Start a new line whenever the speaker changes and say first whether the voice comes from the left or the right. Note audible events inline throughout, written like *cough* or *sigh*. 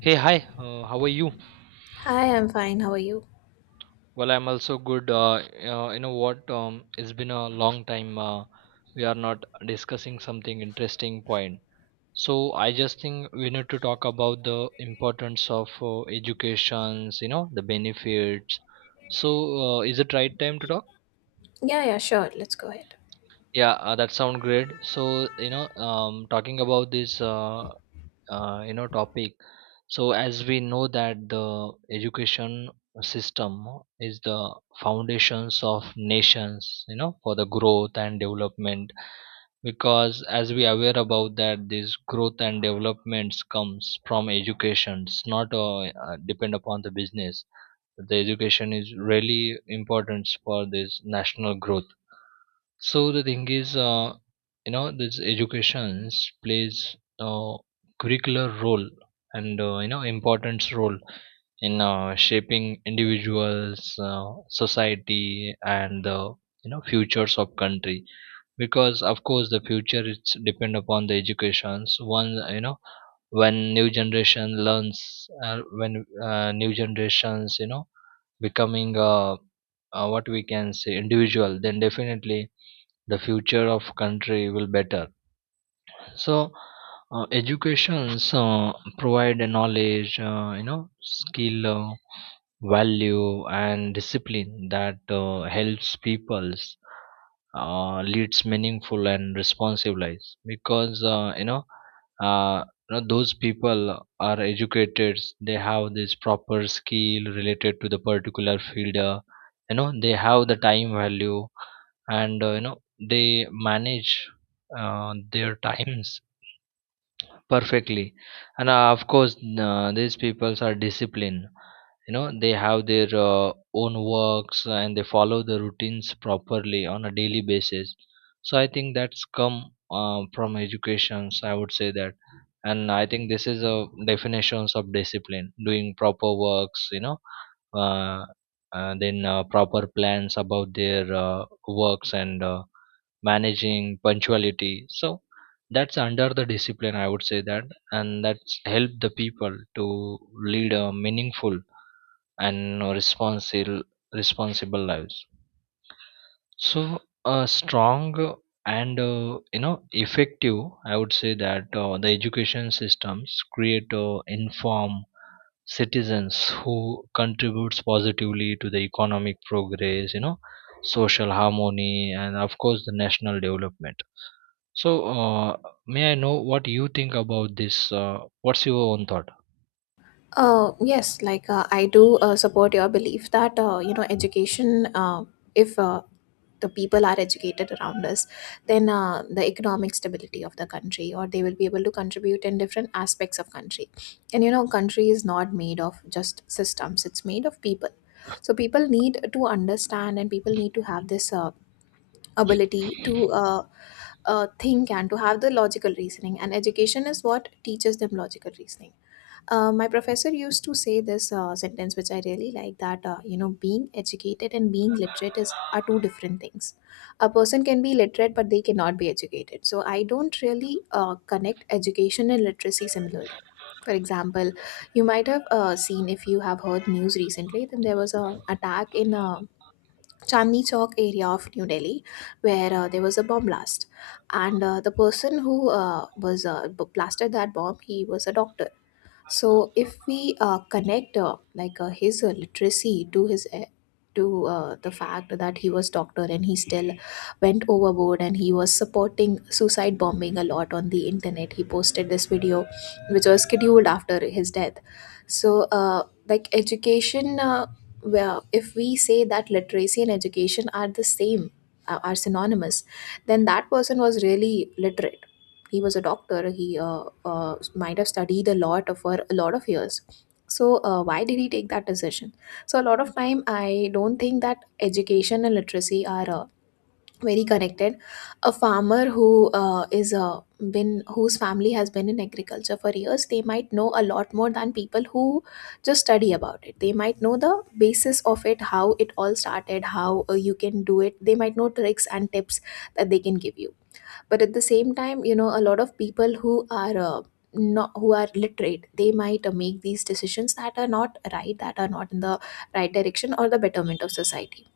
right: Hey, hi. How are you?
left: Hi, I'm fine. How are you?
right: Well, I'm also good. You know what? It's been a long time. We are not discussing something interesting point. So I just think we need to talk about the importance of educations. You know the benefits. So is it right time to talk?
left: Yeah, yeah, sure. Let's go ahead.
right: Yeah, that sound great. So you know, talking about this. You know topic so as we know that the education system is the foundations of nations, you know, for the growth and development because as we aware about that this growth and developments comes from education. It's not depend upon the business. The education is really important for this national growth. So the thing is, you know, this education plays a curricular role and you know importance role in shaping individuals, society, and the, you know, futures of country. Because of course the future is depend upon the educations. One you know when new generation learns, when new generations you know becoming what we can say individual, then definitely the future of country will better. So educations provide a knowledge, you know, skill, value and discipline that helps people's leads meaningful and responsive lives because you know, uh, you know, those people are educated they have this proper skill related to the particular field. Uh, you know they have the time value and, you know, they manage their times perfectly. And of course these peoples are disciplined, you know, they have their own works and they follow the routines properly on a daily basis. So I think that's come from educations, I would say that. And I think this is a definitions of discipline doing proper works, you know, uh, then proper plans about their works and managing punctuality. So that's under the discipline, I would say that. And that's helped the people to lead a meaningful and responsible responsible lives. So a strong and, you know, effective, I would say that, the education systems create inform citizens who contributes positively to the economic progress, you know, social harmony and of course the national development. So, may I know what you think about this? What's your own thought?
left: Yes, like I do support your belief that education. If the people are educated around us, then the economic stability of the country, or they will be able to contribute in different aspects of country. And you know, country is not made of just systems; it's made of people. So people need to understand, and people need to have this ability to think and to have the logical reasoning, and education is what teaches them logical reasoning. My professor used to say this sentence which I really like, that being educated and being literate is are two different things. A person can be literate but they cannot be educated, so I don't really connect education and literacy similarly. For example, you might have seen, if you have heard news recently, then there was a attack in a Chandni Chowk area of New Delhi, where there was a bomb blast, and the person who was blasted that bomb, he was a doctor. So if we connect his literacy to his, to the fact that he was doctor, and he still went overboard and he was supporting suicide bombing a lot on the internet. He posted this video, which was scheduled after his death. So like education, well, if we say that literacy and education are the same, are synonymous, then that person was really literate. He was a doctor, he might have studied a lot of for a lot of years. So why did he take that decision? So a lot of time I don't think that education and literacy are very connected. A farmer who is been, whose family has been in agriculture for years, they might know a lot more than people who just study about it. They might know the basis of it, how it all started, how you can do it. They might know tricks and tips that they can give you. But at the same time, you know, a lot of people who are not, who are literate, they might make these decisions that are not right, that are not in the right direction or the betterment of society.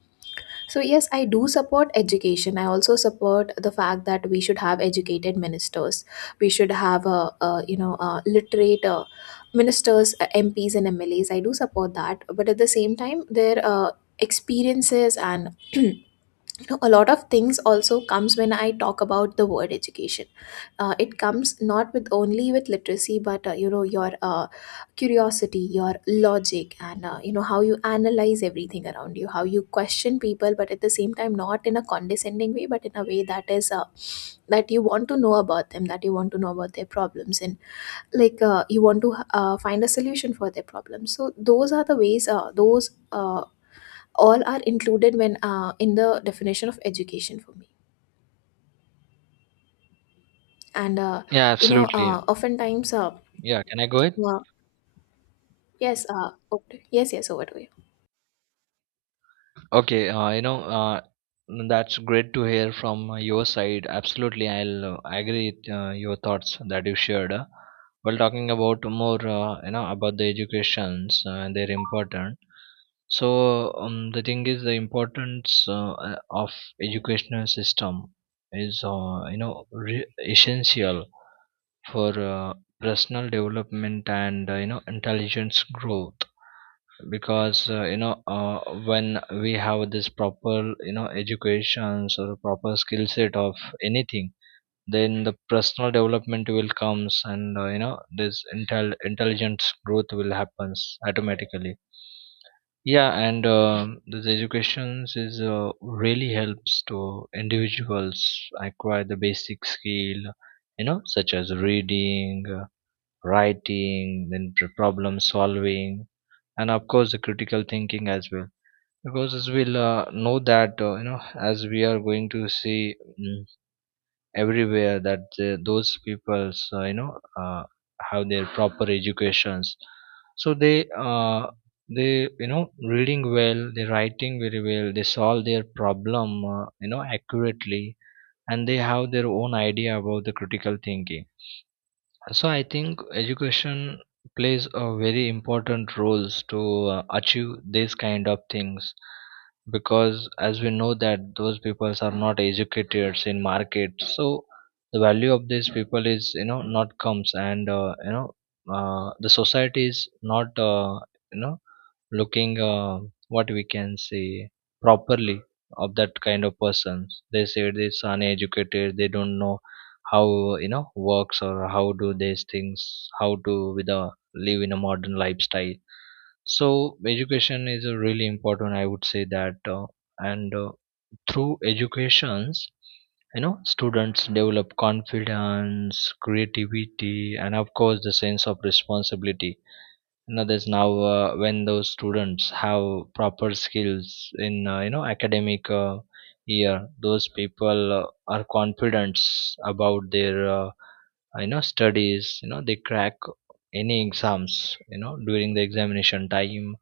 left: So yes, I do support education. I also support the fact that we should have educated ministers. We should have a, you know, a literate ministers, MPs and MLAs. I do support that, but at the same time their experiences and *clears throat* know, a lot of things also comes when I talk about the word education. It comes not with only with literacy, but your curiosity, your logic, and how you analyze everything around you, how you question people, but at the same time not in a condescending way, but in a way that is that you want to know about them, that you want to know about their problems, and you want to find a solution for their problems. So those are the ways, those all are included when in the definition of education for me. And
right: Yeah,
left: you know
right: absolutely.
left: oftentimes
right: Yeah, can I go ahead?
left: uh, yes okay. Yes, yes, over to you.
right: Okay, you know, that's great to hear from your side. Absolutely, I'll agree with your thoughts that you shared. While talking about more, you know, about the educations and their importance. So, the thing is, the importance of educational system is, you know, essential for personal development and, you know, intelligence growth because you know when we have this proper, you know, educations or proper skill set of anything, then the personal development will comes and, you know, this intelligence growth will happens automatically. Yeah, and this educations is really helps to individuals acquire the basic skill, you know, such as reading, writing, then problem solving, and of course the critical thinking as well. Because as we'll know that, you know, as we are going to see mm, everywhere that those people's you know have their proper educations, so they they, you know, reading well, they writing very well, they solve their problem, you know, accurately, and they have their own idea about the critical thinking. So I think education plays a very important roles to achieve these kind of things, because as we know that those people are not educated in market, so the value of these people is, you know, not comes and, you know, the society is not you know looking what we can say properly of that kind of persons, they say this uneducated they don't know how, you know, works or how do these things, how to with a live in a modern lifestyle. So education is a really important, I would say that. Uh, and through educations, you know, students develop confidence, creativity and of course the sense of responsibility. Another is now, when those students have proper skills in, you know, academic year, those people are confident about their you know studies, you know they crack any exams, you know, during the examination time.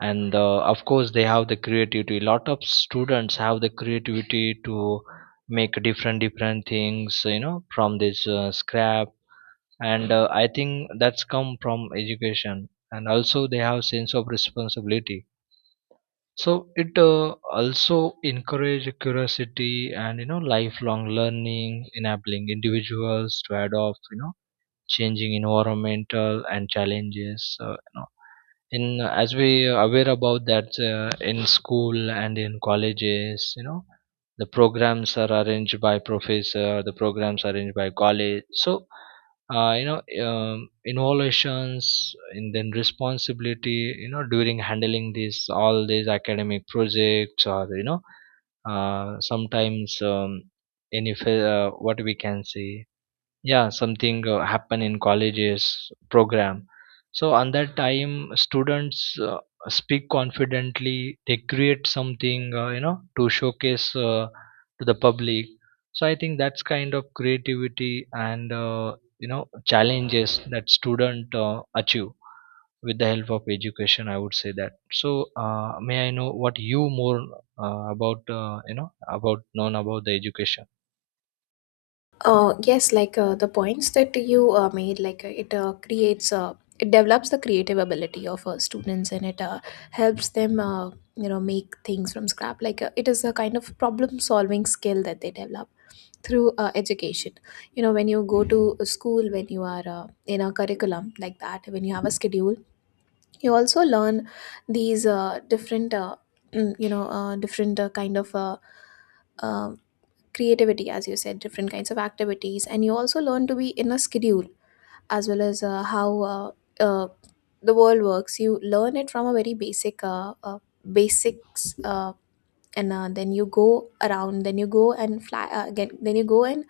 right: And of course they have the creativity, lot of students have the creativity to make different things, you know, from this scrap. And I think that's come from education, and also they have sense of responsibility. So it also encourage curiosity and, you know, lifelong learning, enabling individuals to adopt, you know, changing environmental and challenges, you know, in, as we are aware about that, in school and in colleges, you know, the programs are arranged by professor, the programs are arranged by college. So you know, innovations and then responsibility, you know, during handling these all these academic projects, or you know, sometimes, any what we can say, yeah, something happen in colleges program. So on that time students uh, speak confidently, they create something, you know, to showcase to the public. So I think that's kind of creativity and, you know, challenges that student achieve with the help of education, I would say that. So may I know what you more about you know about known about the education?
left: The points that you made, it develops the creative ability of students, and it helps them, you know, make things from scrap. It is a kind of problem solving skill that they develop through education. You know, when you go to a school, when you are in a curriculum like that, when you have a schedule, you also learn these different mm, you know different kind of um creativity, as you said, different kinds of activities, and you also learn to be in a schedule, as well as how uh, the world works. You learn it from a very basic basics, and then you go around, then you go and fly again, then you go and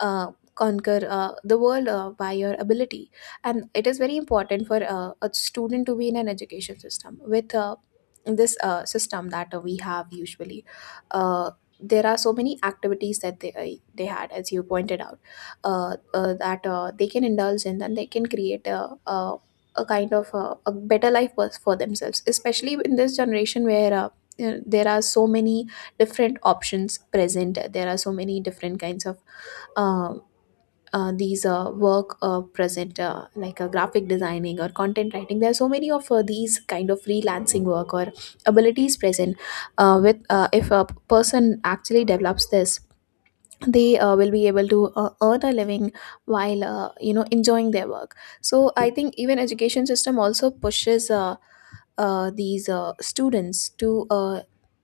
left: conquer the world by your ability. And it is very important for a student to be in an education system with this system that we have usually. uh, there are so many activities that they had, as you pointed out, that they can indulge in, and they can create a kind of a better life for themselves, especially in this generation where, you know, there are so many different options present, there are so many different kinds of uh, these work present, like graphic designing or content writing. There are so many of these kind of freelancing work or abilities present. With If a person actually develops this, they will be able to earn a living while, you know, enjoying their work. So I think even education system also pushes these students to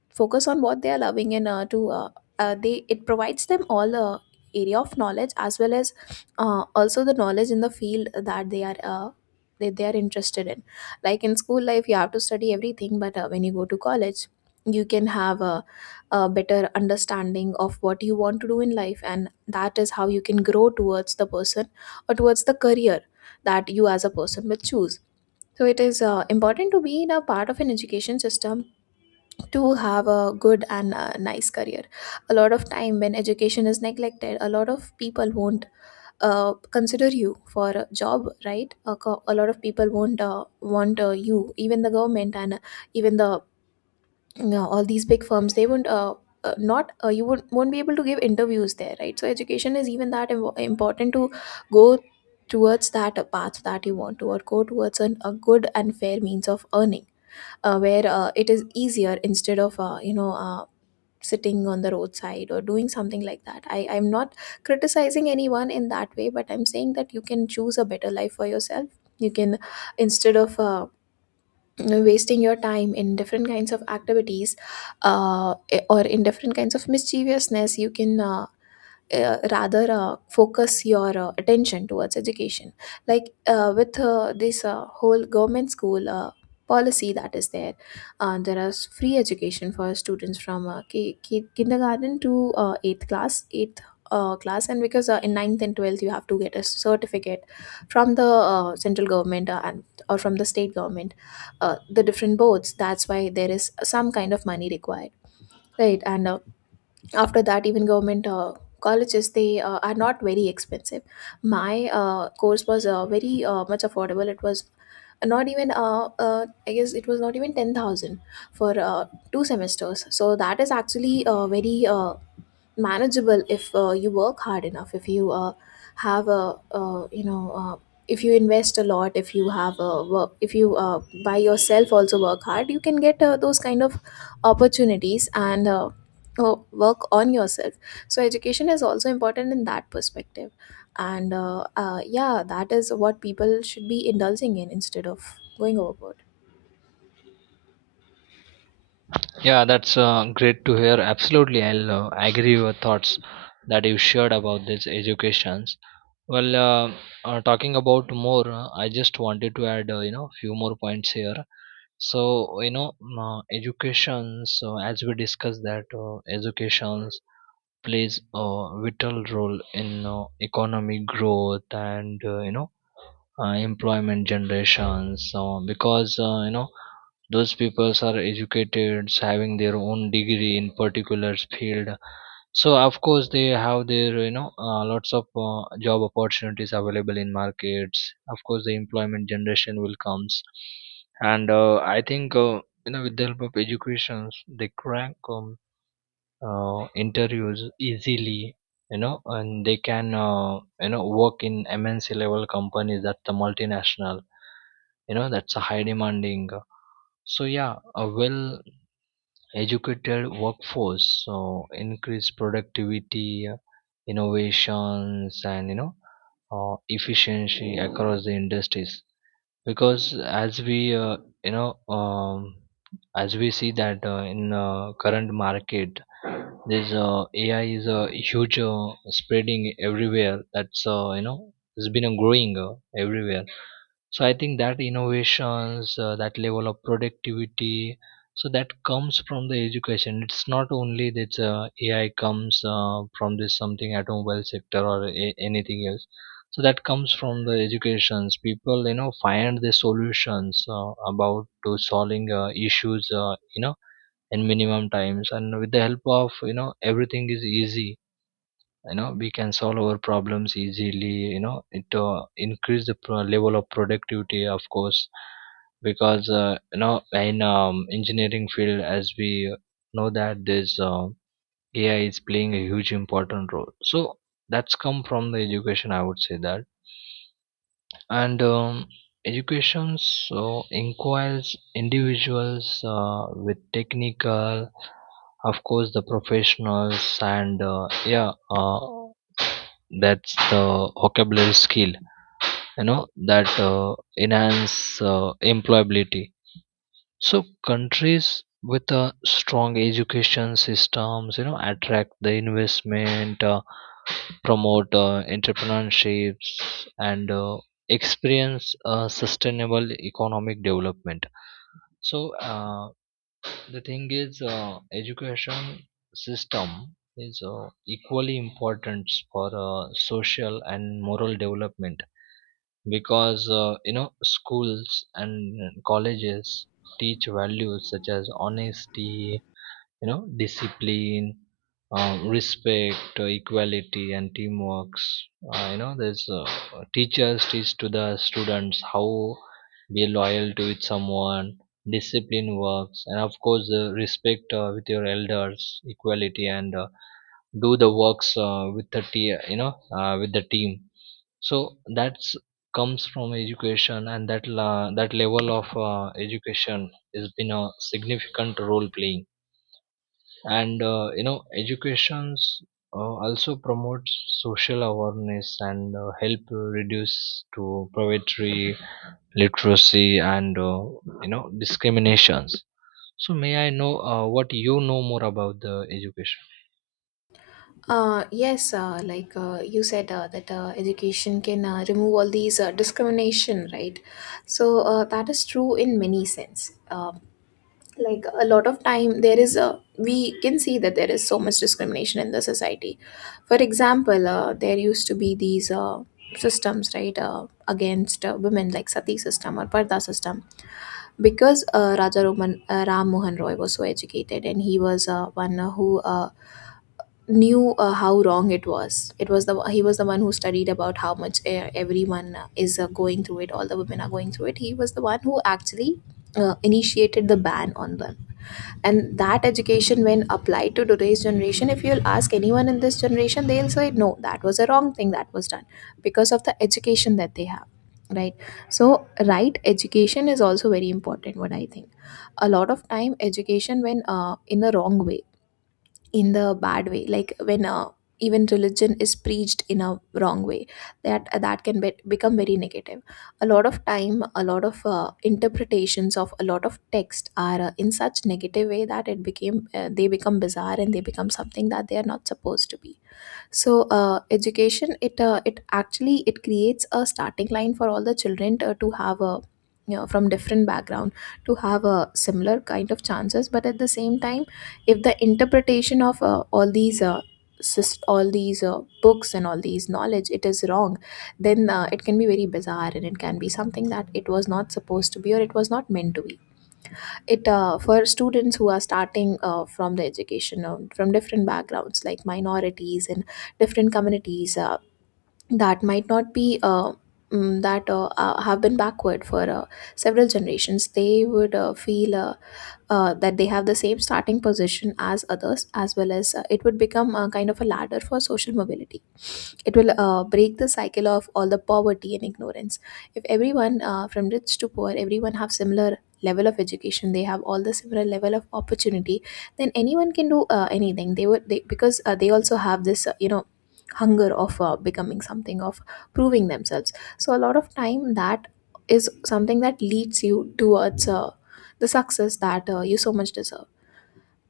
left: focus on what they are loving, and to they it provides them all area of knowledge, as well as also the knowledge in the field that they are interested in. Like in school life you have to study everything, but when you go to college, you can have a better understanding of what you want to do in life, and that is how you can grow towards the person or towards the career that you as a person will choose. So it is important to be in a part of an education system to have a good and a nice career. A lot of time when education is neglected, a lot of people won't consider you for a job, right? A, co- a lot of people won't want you, even the government and, even the, you know, all these big firms. They won't. Not You won't be able to give interviews there, right? So education is even that im- important to go towards that path that you want to, or go towards an, a good and fair means of earning, where it is easier, instead of, you know, sitting on the roadside or doing something like that. I'm not criticizing anyone in that way, but I'm saying that you can choose a better life for yourself. You can, instead of, you know, wasting your time in different kinds of activities, uh, or in different kinds of mischievousness, you can, rather focus your attention towards education. Like with This whole government school policy that is there, there is free education for students from kindergarten to 8th class 8th class, and because in ninth and 12th you have to get a certificate from the central government and or from the state government, the different boards. That's why there is some kind of money required, right? And after that, even government colleges, they are not very expensive. My course was very much affordable, it was not even, I guess it was not even 10,000 for two semesters. So that is actually very manageable if you work hard enough, if you have a, you know, if you invest a lot, if you have a work, if you by yourself also work hard, you can get those kind of opportunities, and work on yourself. So education is also important in that perspective. And yeah, that is what people should be indulging in, instead of going overboard.
right: Yeah, that's great to hear. Absolutely, I'll agree with your thoughts that you shared about this educations. Well, talking about more, I just wanted to add, you know, few more points here. So, you know, educations, as we discussed that educations plays a vital role in economic growth and, you know, employment generations. So, because, you know, those people are educated having their own degree in particular field, so of course they have their, you know, lots of job opportunities available in markets, of course the employment generation will comes. And I think you know, with the help of education they crack interviews easily, you know, and they can you know work in mnc level companies, that's the multinational, you know, that's a high demanding. So yeah, a well educated workforce so increase productivity, innovations, and, you know, efficiency across the industries, because as we you know as we see that in current market this ai is a huge spreading everywhere, that's, you know, it's been growing everywhere. So I think that innovations, that level of productivity, so that comes from the education. It's not only that, ai comes from this something automobile sector or anything else. So that comes from the educations, people, you know, find the solutions, about to solving issues, you know, in minimum times, and with the help of, you know, everything is easy, you know we can solve our problems easily, you know it increase the level of productivity, of course, because, you know, in engineering field, as we know that this ai is playing a huge important role, so that's come from the education, I would say that. And education so inquires individuals with technical, of course the professionals and, yeah, that's the vocabulary skill, you know, that enhance employability. So countries with a strong education systems, you know, attract the investment, promote entrepreneurships and experience sustainable economic development. So the thing is, education system is equally important for social and moral development, because, you know, schools and colleges teach values such as honesty, you know, discipline, respect, equality and teamworks. You know there's teachers teach to the students how be loyal to with someone, discipline works, and of course respect with your elders, equality and, do the works with the you know with the team. So that's comes from education, and that that level of education has been a significant role playing. And you know education also promotes social awareness and help reduce to poverty, literacy and, you know, discriminations. So may I know what you know more about the education?
left: Yes, you said that education can remove all these discrimination, right? So that is true in many sense. Like a lot of time, there is a we can see that there is so much discrimination in the society. For example, there used to be these systems, right, against women like sati system or parda system, because Raja Roman, Ram Mohan Roy was so educated and he was one who knew how wrong it was, it was the he was the one who studied about how much everyone is going through it, all the women are going through it. He was the one who actually initiated the ban on them, and that education, when applied to today's generation, if you'll ask anyone in this generation, they'll say no, that was a wrong thing that was done, because of the education that they have, right? So right education is also very important, what I think. A lot of time education, when in the wrong way, in the bad way, like when even religion is preached in a wrong way, that become very negative. A lot of time, a lot of interpretations of a lot of text are in such negative way that it became they become bizarre and they become something that they are not supposed to be. So education, it actually, it creates a starting line for all the children, to have a, you know, from different background, to have a similar kind of chances. But at the same time, if the interpretation of all these all these books and all these knowledge, it is wrong, then it can be very bizarre and it can be something that it was not supposed to be or it was not meant to be. It for students who are starting from the education from different backgrounds like minorities and different communities, that might not be that have been backward for several generations, they would feel that they have the same starting position as others, as well as it would become a kind of a ladder for social mobility. It will break the cycle of all the poverty and ignorance. If everyone, from rich to poor, everyone have similar level of education, they have all the similar level of opportunity, then anyone can do anything. Because they also have this, uh, hunger of becoming something, of proving themselves. So a lot of time, that is something that leads you towards the success that you so much deserve.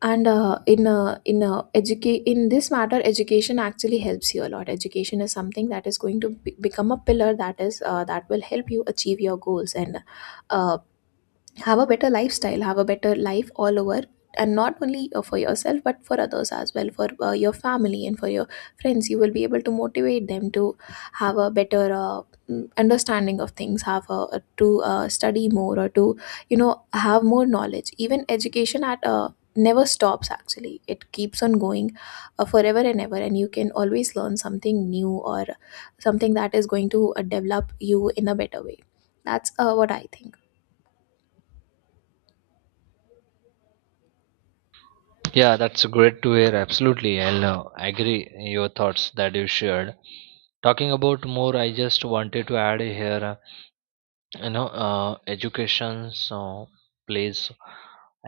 left: And in this matter, education actually helps you a lot. Education is something that is going to become a pillar that is that will help you achieve your goals and uh, have a better lifestyle, have a better life all over. And not only for yourself but for others as well, for your family and for your friends. You will be able to motivate them to have a better understanding of things, have a, to study more or to, you know, have more knowledge. Even education at never stops, actually. It keeps on going forever and ever, and you can always learn something new or something that is going to develop you in a better way. That's what I think.
right: Yeah, that's great to hear. Absolutely, I'll agree your thoughts that you shared. Talking about more, I just wanted to add here, you know, education so plays,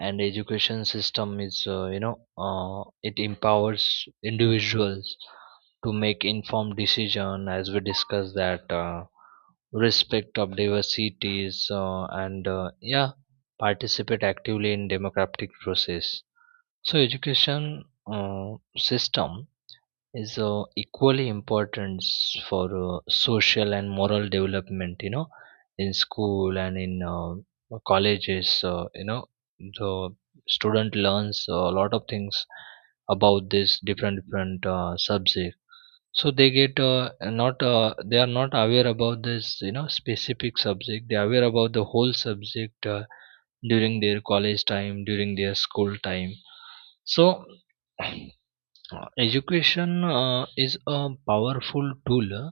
right: and education system is, you know, uh, it empowers individuals to make informed decision as we discussed that, respect of diversities, and yeah, participate actively in democratic process. So education uh, system is equally important for social and moral development, in school and in colleges, the student learns a lot of things about this different subject. So they get not they are not aware about this, specific subject, they are aware about the whole subject during their college time, during their school time. So *clears throat* Education is a powerful tool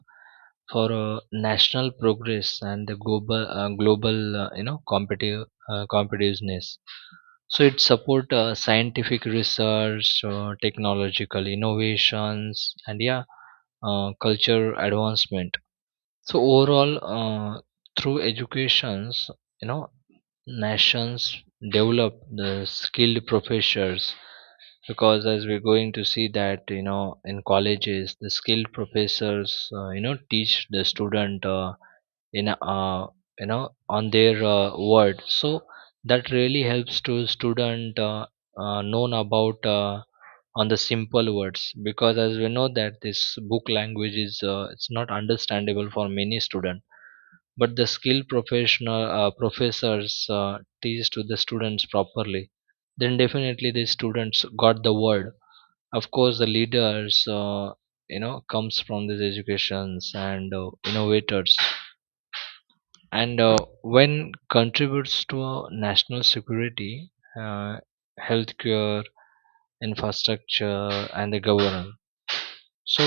right: for national progress and the global, global, you know, competitive competitiveness. So it support scientific research, technological innovations, and yeah, culture advancement. So overall, through educations, you know, nations develop the skilled professors, because as we're going to see that, in colleges the skilled professors teach the student in a, you know on their word. So that really helps to student known about, on the simple words, because as we know that this book language is, it's not understandable for many students, but the skilled professional professors teach to the students properly, then definitely the students got the word. Of course the leaders, comes from these educations, and innovators, and when contributes to national security, uh, healthcare, infrastructure, and the governance. So,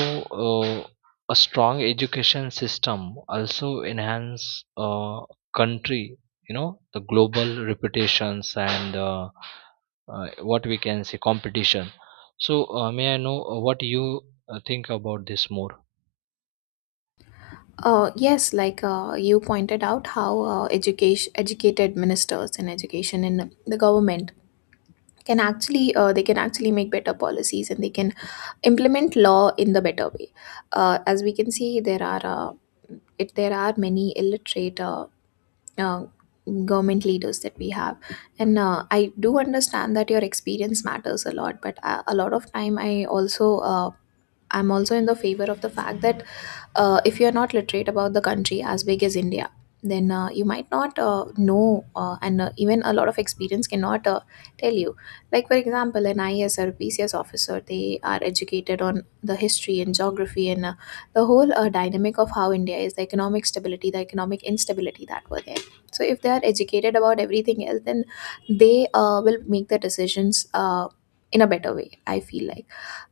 right: uh, a strong education system also enhance country. You know, the global reputations, and what we can say, competition. So, may I know what you think about this more?
left: Yes, like you pointed out, how education, educated ministers and education in the government can actually they can actually make better policies and they can implement law in the better way. As we can see, there are there are many illiterate uh, government leaders that we have, and I do understand that your experience matters a lot. But a lot of time, I'm also in the favor of the fact that if you're not literate about the country as big as India, then you might not know, and even a lot of experience cannot tell you. Like, for example, an IAS or PCS officer, they are educated on the history and geography and the whole dynamic of how India is, the economic stability, the economic instability that were there. So, if they are educated about everything else, then they will make the decisions in a better way. I feel like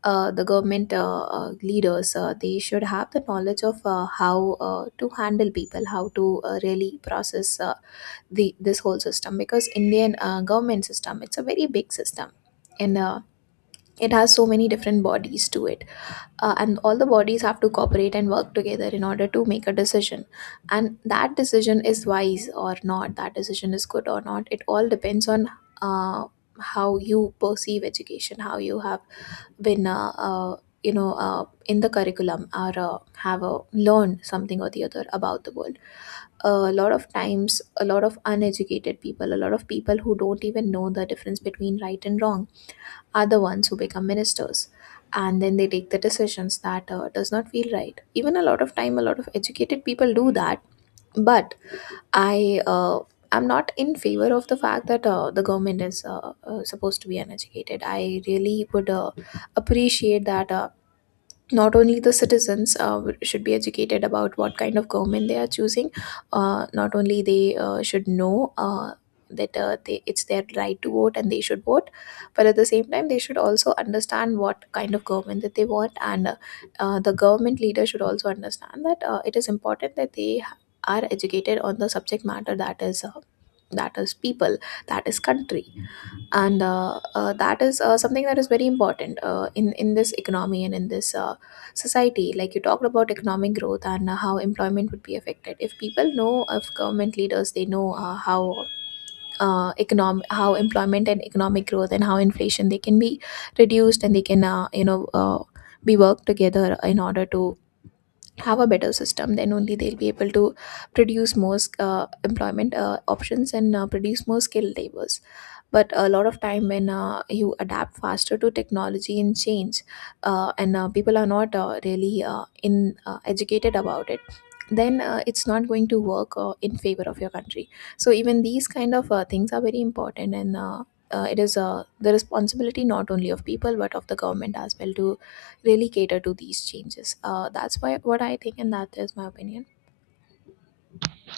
left: the government leaders they should have the knowledge of how to handle people, how to really process the this whole system, because Indian government system, it's a very big system, and it has so many different bodies to it. And all the bodies have to cooperate and work together in order to make a decision, and that decision is wise or not, that decision is good or not, it all depends on uh, how you perceive education, how you have, when you know in the curriculum or have learned something or the other about the world. A lot of times, a lot of uneducated people, a lot of people who don't even know the difference between right and wrong are the ones who become ministers, and then they take the decisions that does not feel right. Even a lot of time, a lot of educated people do that. But i uh, I'm not in favor of the fact that the government is supposed to be uneducated. I really would appreciate that not only the citizens, should be educated about what kind of government they are choosing. Not only they should know that it's their right to vote and they should vote, but at the same time they should also understand what kind of government that they want. And the government leader should also understand that it is important that they are educated on the subject matter, that is people, that is country. And that is something that is very important in this economy and in this society, like you talked about economic growth and how employment would be affected. If people know, if government leaders they know how economic, how employment and economic growth and how inflation they can be reduced, and they can, be worked together in order to have a better system, then only they'll be able to produce more employment options and produce more skilled labors. But a lot of time, when you adapt faster to technology and change, and people are not really in educated about it, then it's not going to work in favor of your country. So even these kind of things are very important, and it is the responsibility not only of people but of the government as well to really cater to these changes. That's why, what I think, and that is my opinion.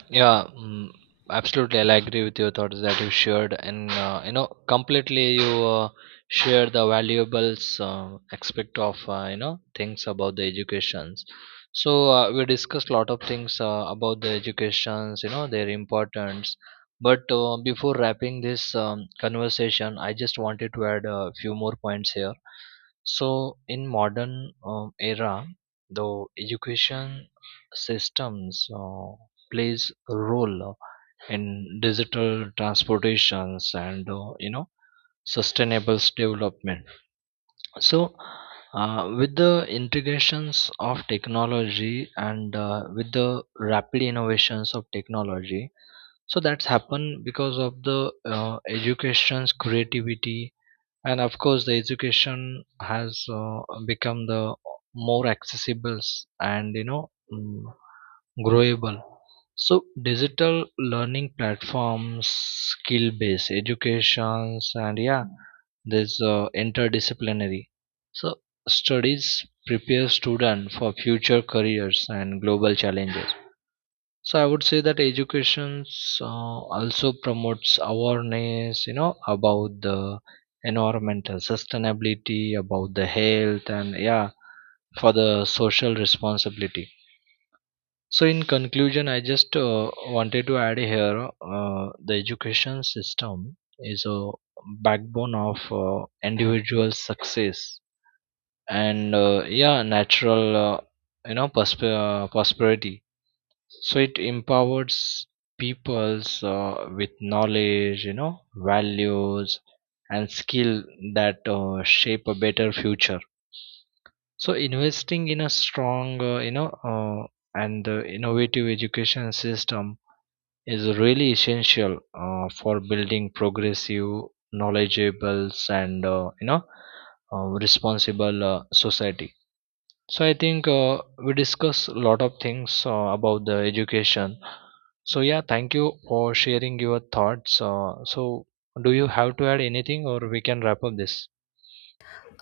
right: Yeah, mm, absolutely. I agree with your thoughts that you shared, and completely you share the valuables aspect of, things about the educations. So we discussed a lot of things about the educations, you know, their importance. But before wrapping this conversation, I just wanted to add a few more points here. So in modern era, the education systems. Plays a role in digital transportations and, sustainable development. So with the integrations of technology and with the rapid innovations of technology, so that's happened because of the education's creativity. And of course the education has become the more accessible and mm, growable. So digital learning platforms, skill based educations, and yeah, there's interdisciplinary so studies prepare student for future careers and global challenges. So I would say that education also promotes awareness, you know, about the environmental sustainability, about the health, and yeah, for the social responsibility. So in conclusion, I just wanted to add here, the education system is a backbone of individual success, and yeah, natural, prosperity. So it empowers peoples with knowledge, you know, values and skill that shape a better future. So investing in a strong, you know, and innovative education system is really essential for building progressive, knowledgeable, and responsible society. So I think we discuss a lot of things about the education. So yeah, thank you for sharing your thoughts. So do you have to add anything, or we can wrap up this?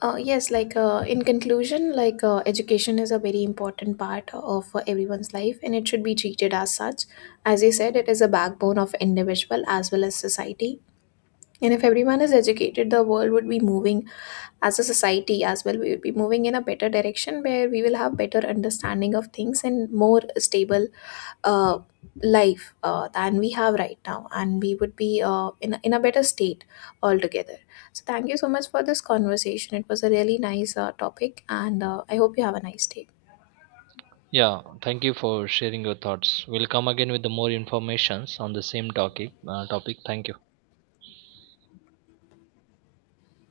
left: Yes, like in conclusion, like education is a very important part of everyone's life, and it should be treated as such. As I said, it is a backbone of individual as well as society. And if everyone is educated, the world would be moving as a society as well. We would be moving in a better direction where we will have better understanding of things and more stable uh, life than we have right now, and we would be in a better state altogether. So, thank you so much for this conversation. It was a really nice topic, and I hope you have a nice day.
right: Yeah, thank you for sharing your thoughts. We'll come again with the more informations on the same topic. Thank you.